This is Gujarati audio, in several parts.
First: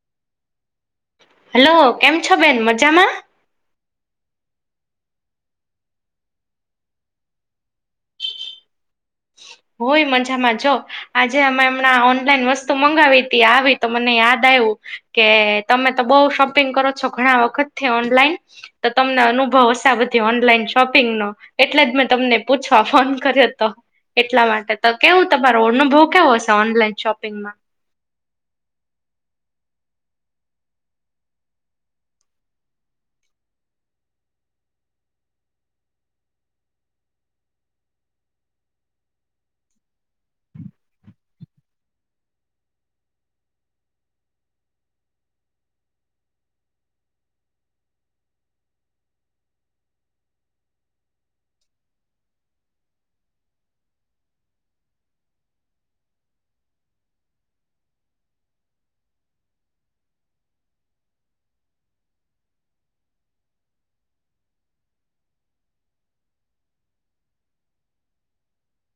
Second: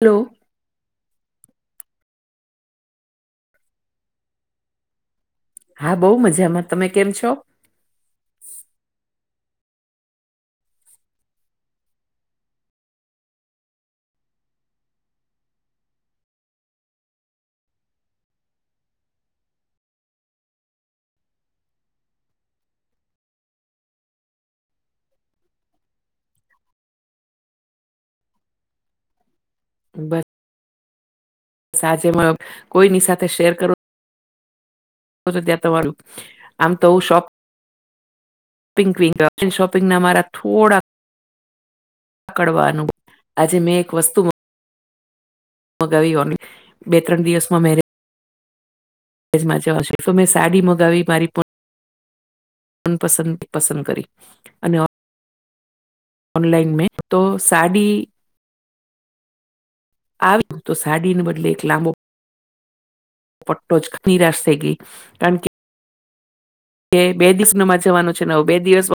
હલો. હલો કેમ છો બેન મજામાં. હા બહુ મજામાં તમે કેમ છો. હોય મજામાં જો. આજે અમે એમણા ઓનલાઈન વસ્તુ મંગાવી હતી આવી તો મને યાદ આવ્યું. કે તમે તો બઉ શોપિંગ કરો છો ઘણા વખત થી ઓનલાઈન. તો તમને અનુભવ હશે બધી ઓનલાઈન શોપિંગ નો. એટલે જ મેં તમને પૂછવા ફોન કર્યો હતો. એટલા માટે તો કેવું તમારો અનુભવ કેવો હશે ઓનલાઈન શોપિંગમાં. સાજે મા કોઈની સાથે શેર કરું. ત્યાં તમારું આમરુ આમ તો શોખ. [unintelligible] શોપિંગ ના અમારા થોડા. કડવા અનુભવ આજે મેં એક વસ્તુ. મગાવી હો બે ત્રણ દિવસમાં મે. એમાં શેફ મે સાડી મગાવી મારી. મનપસંદ પસંદ કરી અને. ઓનલાઈન મે તો સાડી. આવી તો સાડીને બદલે એક લાંબો. ફોટોજ નિરાશ થય ગયે કારણ કે. એ બે દિવસ નમાં જવાનું છે બે દિવસ.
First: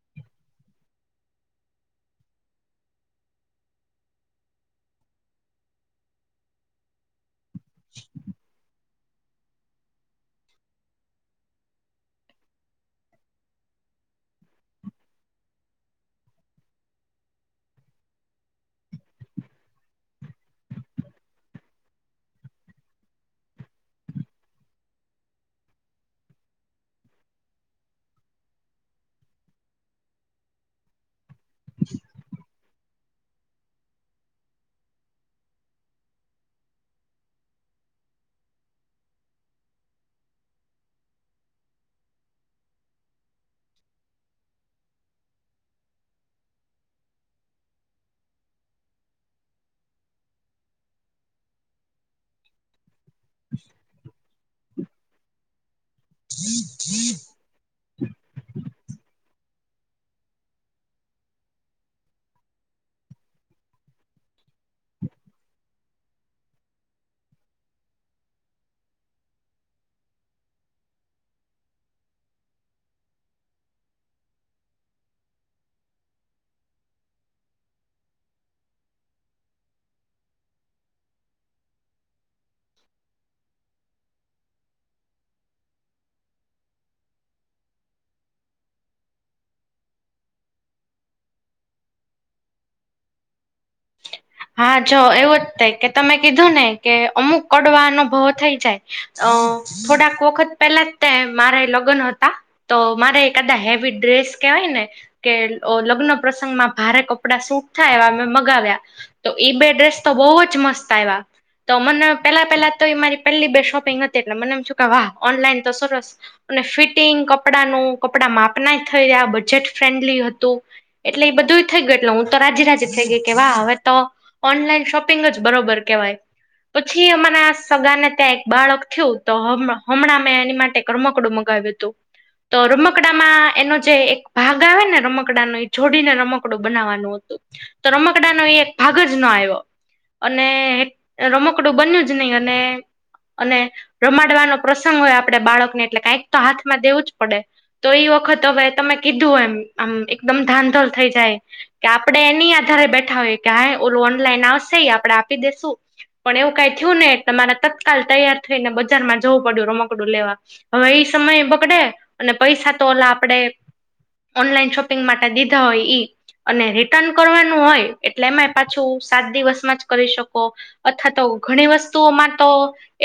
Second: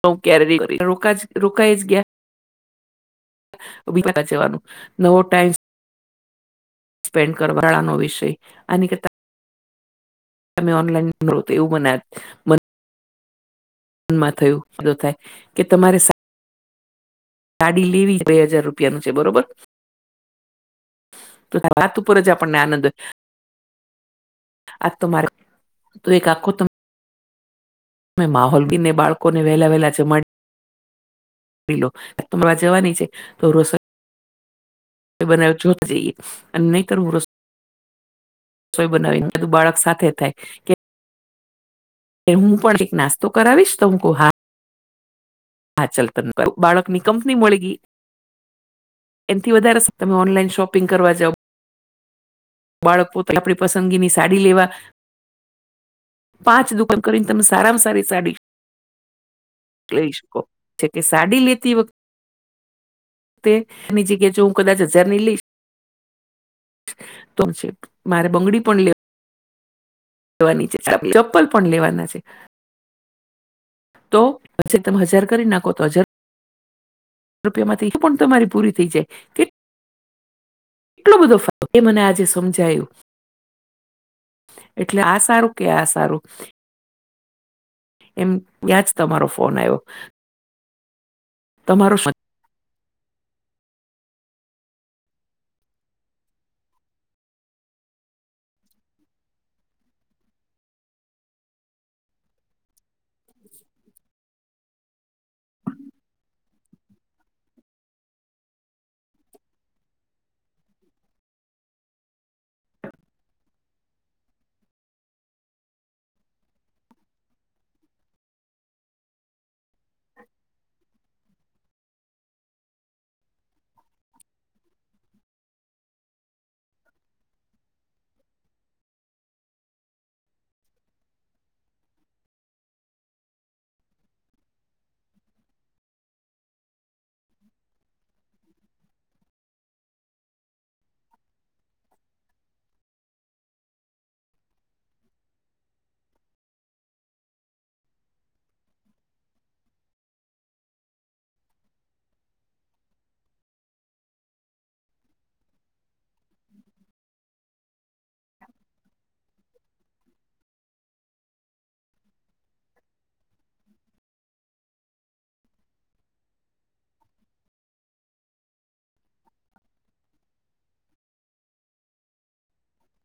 સ ક્યારે રોકા રોકાઈ જ ગયા. જવાનું નવો ટાઈમ. સ્પેન્ડ કરવાવાનો વિષય. ઓનલાઈન [unintelligible] માં થયું બધો થાય કે તમારે. સાડી લેવી બે હજાર રૂપિયાનું છે બરોબર. તો રાત ઉપર જ આપણને આનંદ હોય. આ તમારે તું એક આખો ત. અ માહોલ બીને બાળકો ને વહેલા વહેલા જમાડી [unintelligible] જવાની છે. [unintelligible] સોય બનાવીને બધું બાળક સાથે થાય. એ હું પણ એક નાસ્તો કરાવીશ તો કે હા હા ચાલ ત ન બાળક નની કંપની મળી. એમથી વધારે તમે ઓનલાઈન શોપિંગ કરવા જાવ. બાળક પોતા આપણી પસંદગીની સાડી લેવા. પાંચ દુકાન કરીને તમે સારામાં સારી સાડી. લઈ શકો જે કે સાડી લેતી વખતે. તે એની જગ્યા જો હું કદાચ હજારની લઈશ. [inaudible] મારે બંગડી પણ લેવ લેવાની છે ચપ્પલ પણ લેવાના છે. તો પછી તમે હજાર કરી નાખો તો હજાર. રૂપિયા માં એ પણ તમારી પૂરી થઈ જાય કે. કેટલો બધો ફાયદો એ મને આજે સમજાયું. એટલે આ સારું કે આ સારું. એમ ત્યાં જ તમારો ફોન આવ્યો. તમારો. [inaudible] હા જો એવું જ થાય કે તમે કીધું ને કે અમુક કડવા અનુભવો થઈ જાય અ. થોડાક વખત પેલા જ તે મારે લગ્ન હતા. તો મારે એક કાદા હેવી ડ્રેસ કેહેવાય ને. કે લગ્ન પ્રસંગમાં ભારે કપડાં સૂટ થાય એ મ ગાવ્યા તો એઈ બે ડ્રેસ તો બહુ જ મસ્ત આવ્યા તો મને પેલા પેલા તો મારી પેલી બે શોપિંગ હતી એટલે મને એમ કે વાહ ઓનલાઈન તો સરસ. અને ફિટિંગ કપડાનું કપડા માપના જ થઈ રહ્યા બજેટ ફ્રેન્ડલી હતું. એટલે એ બધુંય થ ગયું એટલે હું તો રાજ થઈ ગઈ. કેવા હવે તો ઓનલાઈન શોપિંગ જ બરોબર કેવાય. પછી અમારા સગાને ત્યાં એક બાળક થયું તો હમણાં મેં એની માટે. રમકડું મગાવ્યો હતૂ તો રમકડામાં એનો જે એક ભાગ આવે ને રમકડા ન એ જોડીને રમકડું બનાવવાનું હોય તો રમકડા નો એ એક ભાગ જ ન આવ્યો. અને રમકડું બન્યું જ નહી અને. અને રમાડવાનો પ્રસંગ હોય આપણેે બાળકને એટલે કઈક તો હાથમાં દવું જ પડે. તો એ વખત હવે તમે કીધું એમ આમ એકદમ ધાધલ થઈ જાય. કે આપડણે એની આધારે બેઠા હોયએ કે હા ઓલું ઓનલાઈન આવશે આપડે આપી દેસું પણ એવું કઈ થયું ને તમારે તત્કાલ તૈયાર થઈ ને બજારમાં જવું પડ્યું રમકડું લેવા હવે એઈ સમય બગડે અને પૈસા તો ઓલા આપડે ઓનલાઈન શોપિંગ માટે દીધા હોય ઈ અને રિટર્ન કરવાનું હોય એટલે એમાં પાછું સાત દિવસમાં જ કરી શકો અથવા તો ઘણી વસ્તુઓમાં તો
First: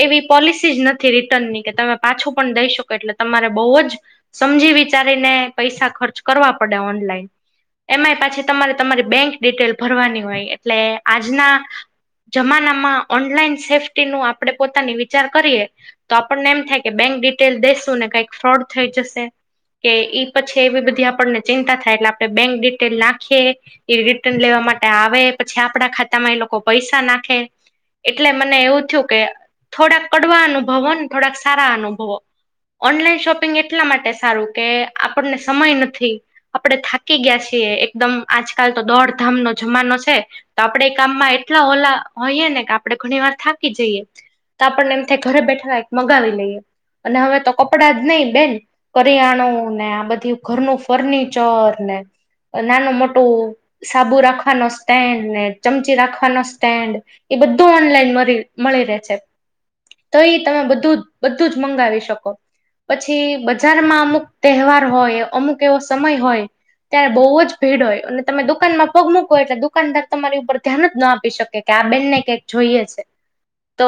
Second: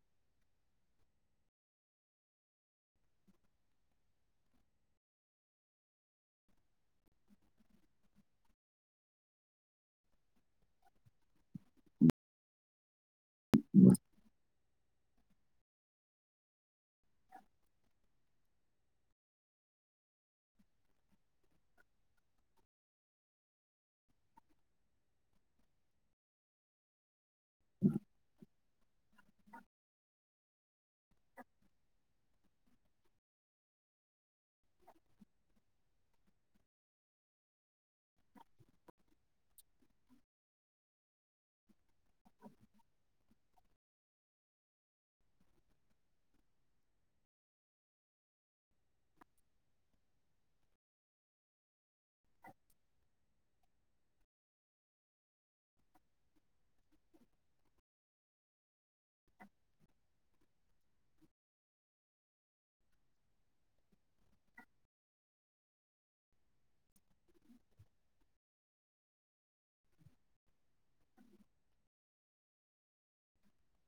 એવી પોલિસી જ નથી રિટર્ન ની કે તમે પાછું પણ દઈ શકો એટલે તમારે બહુ જ સમજી વિચારીને પૈસા ખર્ચ કરવા પડે ઓનલાઈન એમઈ પાછી તમારે તમારી બેંક ડિટેલ ભરવાની હોય એટલે આજના જમાનામાં ઓનલાઈન સેફ્ટી નું આપણેે પોતાની વિચાર કરીએ તો આપણને એમ થાય કે બેંક ડિટેલ દેસું ને કઈક ફ્રોડ થઈ જશે કે ઈ પછી એવી બધી આપણને ચિંતા થાય એટલે આપણે બેંક ડિટેલ નાખીએ એ ન લેવા માટે આવે પછી આપડા ખાતામાં એ લોકો પૈસા નાખે એટલે મને એવું થયું કે થોડાક કડવા અનુભવો ને થોડાક સારા અનુભવો ઓનલાઈન શોપિંગ એટલા માટે સારું કે આપણને સમય નથી આપડે થાકી ગયા છીએ એકદમ આજકાલ તો દોડધામ નો જમાનો છે તો આપણેે એ કામમાં એટલા હોલા હોઈએ ને કે આપડણે ઘણી વાર થાકી જઈએ તો આપણને એમથી ઘરે બેઠાલા એક મગાવી લઈએ અને હવે તો કપડાં જ નહી બેન કરિયાણું ને આ બધું ઘરનું ફર્નિચર ને નાનું મોટું સાબુ રાખવાનો સ્ટેન્ડ ને ચમચી રાખવાનો સ્ટેન્ડ એ બધું ઓનલાઈન મળી રહે છે તો એ તમે બધું બધું જ મંગાવી શકો પછી બજારમાં અમુક તહેવાર હોય અમુક એવો સમય હોય ત્યારે બહુ જ ભીડ હોય અને તમે દુઃખ દુકાનમાં પગ મૂકવો એટલે દુકાનદાર તમારી ઉપર ધ્યાન જ ના આપી શકે કે આ બે ને કંક જોઈએ છે. તો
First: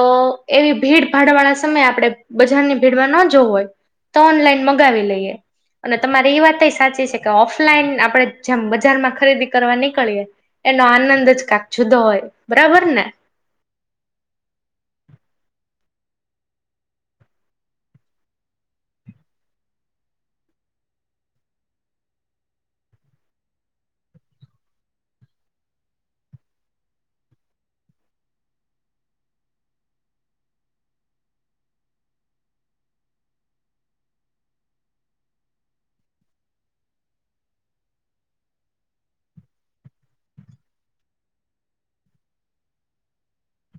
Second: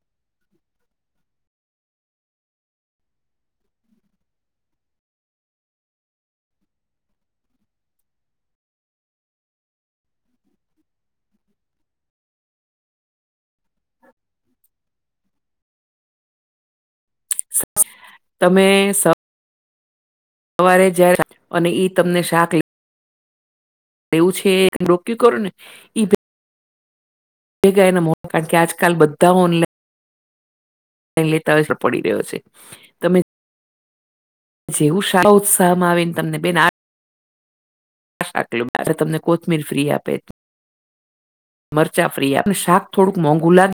એવી ભીડ ભાડવાના સમય આપણે બજારની ભીડમાં ન જોવું હોય. તો ઓનલાઈન મગાવી લઈએ અને તમારી એ વાત સાચી છે કે ઓફલાઈન આપડે જેમ બજારમાં ખરીદી કરવા નીકળીએ એનો આનંદ જ કાક જુદો હોય બરાબર ને તમે સ સવારે જાય અને ઈ તમને શાક લ એવું છે એ રોક્યું કરો ને ઈ ગયા કારણ કે આજકાલ બધા ઓનલાઈન લેતા હોય છે પડી રહ્યો છે. તમે જેવું સારા ઉત્સાહમાં આવીને તમને બેન. આટલું બ તમને કોથમીર ફ્રી આપે. મરચા ફ્રી અને શાક થોડુંક મોંઘુ લાગે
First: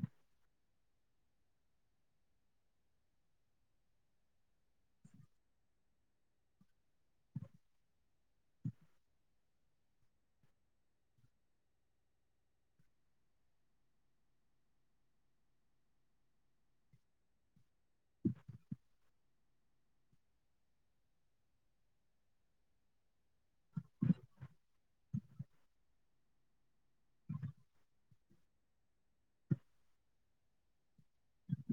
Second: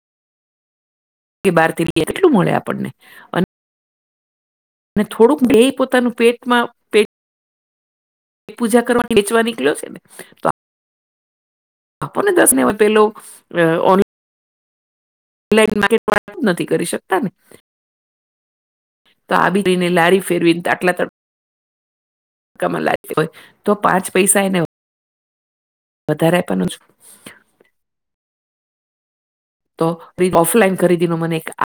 કે બાર લઇ કેટલું મળે આપણને અને થોડુંક દેય પોતાનું પેટમાં પેટ પૂજા કરવા વેચવા નીકળ્યો છે ને તો? આપોને દસને પેલો ઓ ટ વાળા જ નથી કરી શકતા ને? તો આવી રીતે લારી ફેરવી ને તો આટલા તો માં લાગતી હોય તો પાંચ પૈસા એને વધારે આપવાનું તો ઓફલાઈન ખરીદી ન મને એક આખો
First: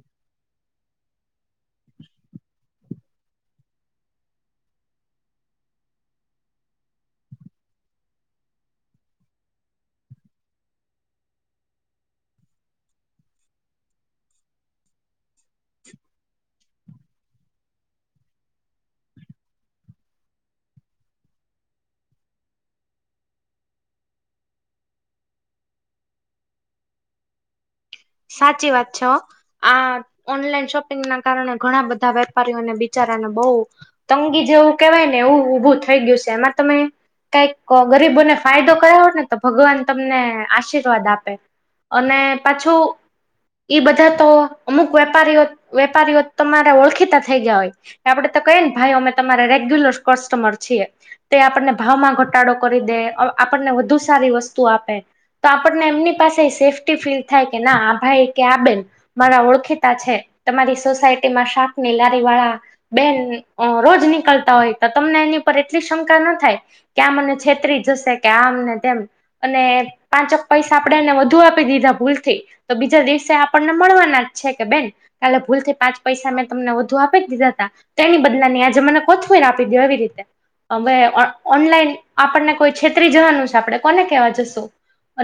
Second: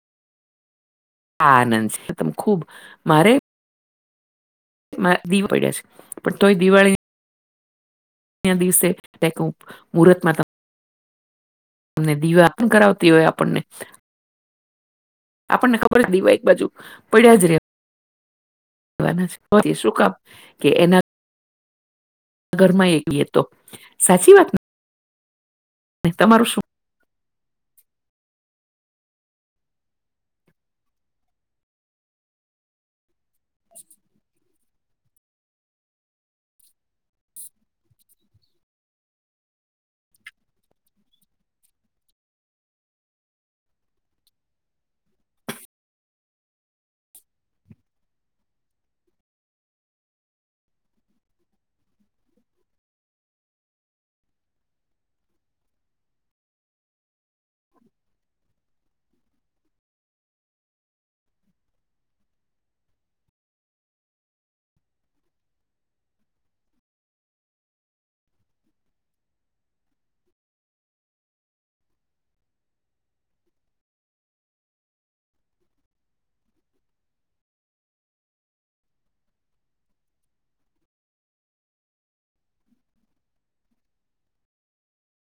આ આનંદ છે તમ ખુબ મારે દીવા પડ્યા છે પણ તોય દિવાળી દિવસે મુૂહર્ત માં તમ દીવા પણ કરાવતી હોય. આપણને આપણને ખબર છે દીવા એક બાજુ પડ્યા જ રે શું કામ કે એના ઘર માં એકવી તો સાચી વાતને, તમારું શું.? સાચી વાત છે. આ ઓનલાઈન શોપિંગ ના કારણે ઘણા બધા વેપારીઓને બચારાને બહ તંગી જેવું કેવાય ને એવું ઊભું થઈ ગયું છે. એમાં તમે કઈક ગરીબોને ફાયદો કરાયો ને તો ભગવાન તમને આશીર્વાદ આપે. અને પાછું? એ બધા તો અમુક વેપારીઓ વેપારીઓ તમારે ઓળખીતા થઈ ગયા હોય. આપડે તો કઈએ ને ભાઈ અમે તમારા રેગ્યુલર કસ્ટમર છીએ. તે આપણને ભાવમાં ઘટાડો કરી દે આપણને વધુ સારી વસ્તુ આપે. તો આપણને એમની પાસે સેફ્ટી ફીલ થાય કે ના ભાઈ કે આ બેેન મારા ઓળખીતા છે. તમારી સોસાયટી માં શાકની લારી વાળા બેન રોજ નીકળતા હોય તો તમને એની પર એટલી શંકા ન થાય. કે આ મને છેતરી જશે, કે આમને તેમ અને પાંચક પૈસા આપણેે એને વધુ આપી દીધા ભૂલથી તો બીજા દિવસે આપણને મળવાના જ છે કે બેન કાલે ભૂલથી પાંચ પૈસા મેં તમને વધુ આપી જ દીધા હતા? તે એની બદલાને આજે મને કોથમીર મને આપી દો એવી રીતે હવે ઓનલાઈન આપણને કોઈ છેતરી જવાનું છે આપણે કોને કેવા જશું?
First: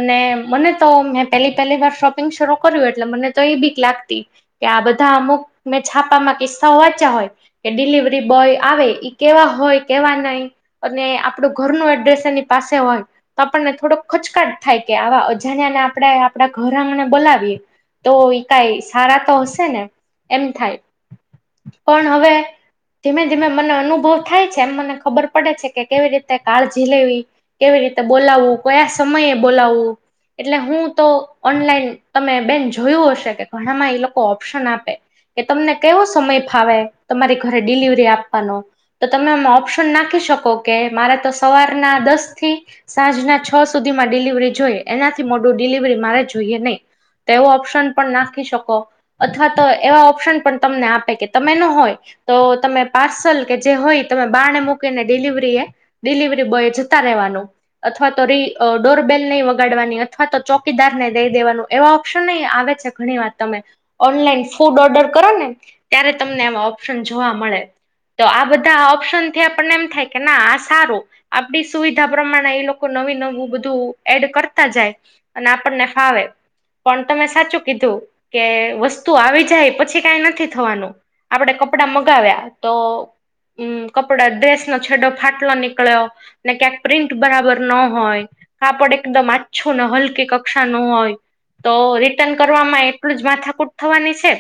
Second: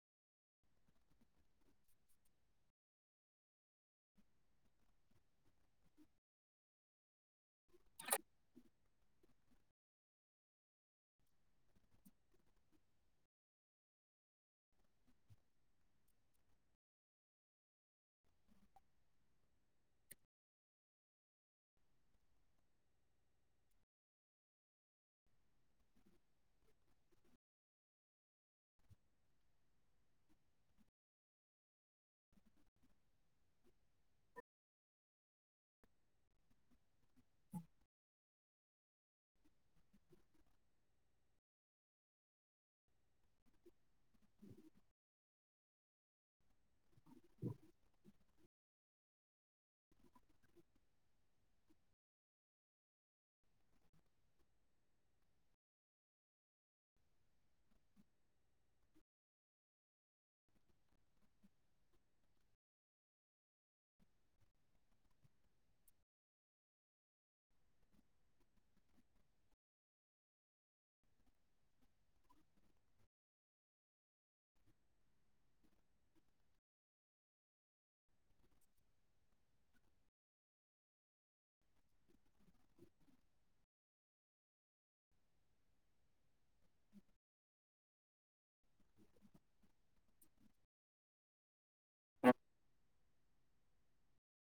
અને મને તો મેં પેલી પહેલી વાર શોપિંગ શરૂ કર્યું એટલે મને તો એ બીક લાગતી કે આ બધા અમુક મેં છાપામાં કિસ્સાઓ વાંચ્યા હોય-, કે ડિલિવરી બોય આવે ઈ કેવા હોય કેવા નહી. અને આપણું ઘરનું એડ્રેસ એની પાસે હોય. તો આપણને થોડોક ખચકાટ થાય કે આવા અજાણ્યા ને આપણે આપણા ઘરઆંગણે બોલાવીએ તો કઈ સારા તો હશે ને એમ થાય પણ હવે ધીમે ધીમે મને અનુભવ થાય છે એમ મને ખબર પડે છે કે કેવી રીતે કાળજી લેવી કેવી રીતે બોલાવવું કયા સમયે બોલાવવું એટલે હું તો ઓનલાઈન તમે બેન જોયું હશે કે ઘણામાં એ લોકો ઓપ્શન આપે? કે તમને કેવો સમય ફાવે તમારી ઘરે ડિલિવરી આપવાનો? તો તમે આમે ઓપ્શન નાખી શકો કે મારે તો સવારના દસ થી સાંજ ના છ સુધીમાં ડિલિવરી જોઈએ એનાથી મોડું ડિલિવરી મારે જોઈએ નહી. તેવો ઓપ્શન પણ નાખી શકો અથવા તો એવા ઓપ્શન પણ તમને આપે કે તમે ન હોય તો તમે પાર્સલ કે જે હોય તમે બાણે મૂકીને ડિલિવરી એ ડિલિવરી બોય જતા રહેવાનું અથવા તો રી ડોરબેલ નહી વગાડવાની અથવા તો ચોકીદાર ને દઈ દેવાનું એવા ઓપ્શન ને આવે છે ઘણી વાર તમે ઓનલાઈન ફૂડ ઓર્ડર કરો ને ત્યારે તમને એવા ઓપ્શન જોવા મળે. તો આ બધા ઓપ્શન થી આપણને એમ થાય કે ના આ સારું આપડી સુવિધા પ્રમાણે એ લોકો નવીું નવું બધું એડ કરતા જાય અને આપણને ફાવે પણ તમે સાચું કીધું કે વસ્તુ આવી જાય પછી કઈ નથી થવાનું આપડે કપડા મગાવ્યા તો હમ્મ કપડા ડ્રેસ ન છેડો ફાટવા નીકળ્યો ને ક્યાંક પ્રિન્ટ બરાબર ન હોય કાપડ એકદમ આ્છો ને હલકી કક્ષા નો હોય તો રિટર્ન કરવામાં એટલું જ માથાકૂટ થવાની છે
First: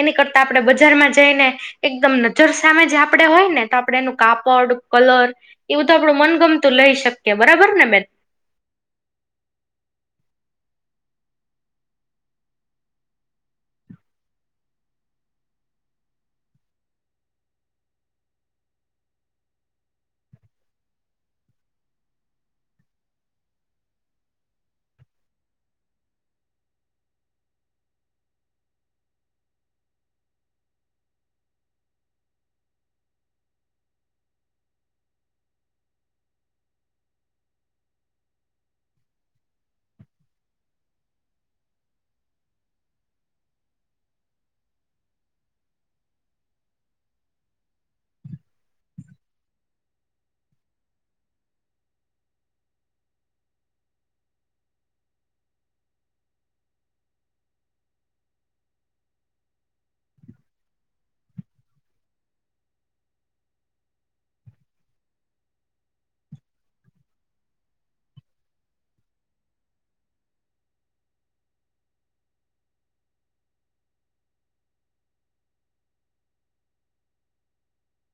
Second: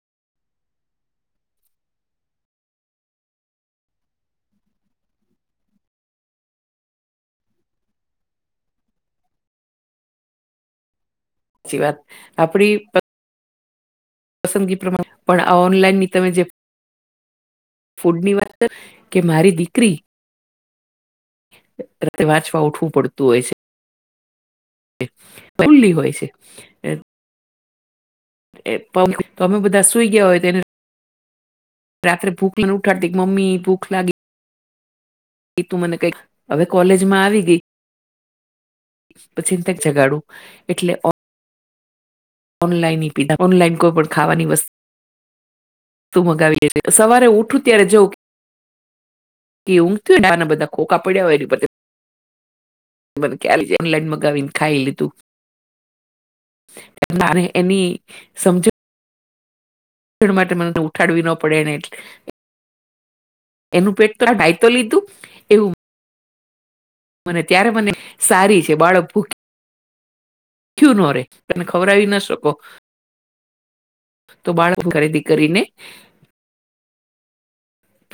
એની કરતા આપણેે બજારમાં જઈને એકદમ નજર સામે જ આપડણે હોય ને તો આપણે એનું કાપડ કલર. એવું તો આપડું મનગમતું લઈ શકીએ બરાબર ને બેન. સાચી વાત આપડી પસંદગી પ્રમાણે પણ આ ઓનલાઈન ની તમે જે. ફૂડ ની વાત કર કે મારી દીકરી. વાંચવા ઉઠવું પડતું હોય છે. ફૂલી હોય છે એ એ પણ તમે બધા સુઈ ગયા હોય તેને. રાત્રે ભૂખ લને ઉઠાડી મમ્મી ભૂખ લાગી એ તું મને કઈક હવે કોલેજમાં આવી ગઈ. પછી કે કેમ જગાડું એટલે. ઓનલાઈન પીધા ઓનલાઈન કોઈ પણ ખાવાની વસ્તુ. મગાવીડે છે સવારે ઉઠું ત્યારે જઉું. એ ઊંઘતી હોયને એના બધા ખોખા પડ્યા હો એની ફરતે મને કે ઓનલાઈન મગાવી ને ખાઈ લીધું. એની સમજણ માટે મને ઉઠાડવી ના પડે એને એટલે. એનું પેટ તો આ દાય લીધું એવું. મને ત્યારે મને સારી છે બાળક ભૂખ. ભૂકીયું ન રે તમે ખવરાાવી ના શકો. તો બાળક ખરીદી કરીને.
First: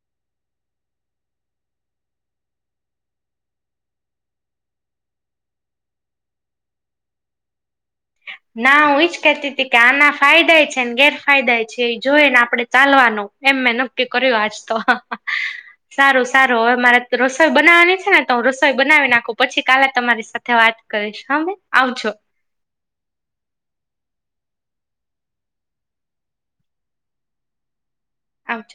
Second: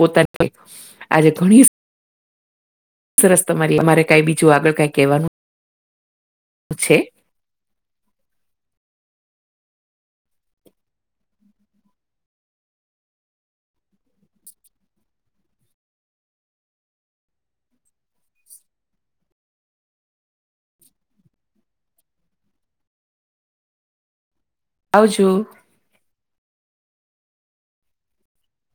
પોતાની આજે ઘણી. સરસ તમારી મારે કઈ બીજું આગ કંઈ કહેવાનું. છે. ના હું એજ કહેતી તી કે આના ફાયદા છે ને ગેરફાયદાય છે એ જોઈ ને આપડે ચાલવાનુ એમ મેં નક્કી કર્યું આજ તો. સારું સારું હવે મારે રસોઈ બનાવાની છે ને તો હું રસોઈ બનાવી નાખું પછી કાલે તમારી સાથે વાત કરીશ હવે આવજો. આવજો આવજો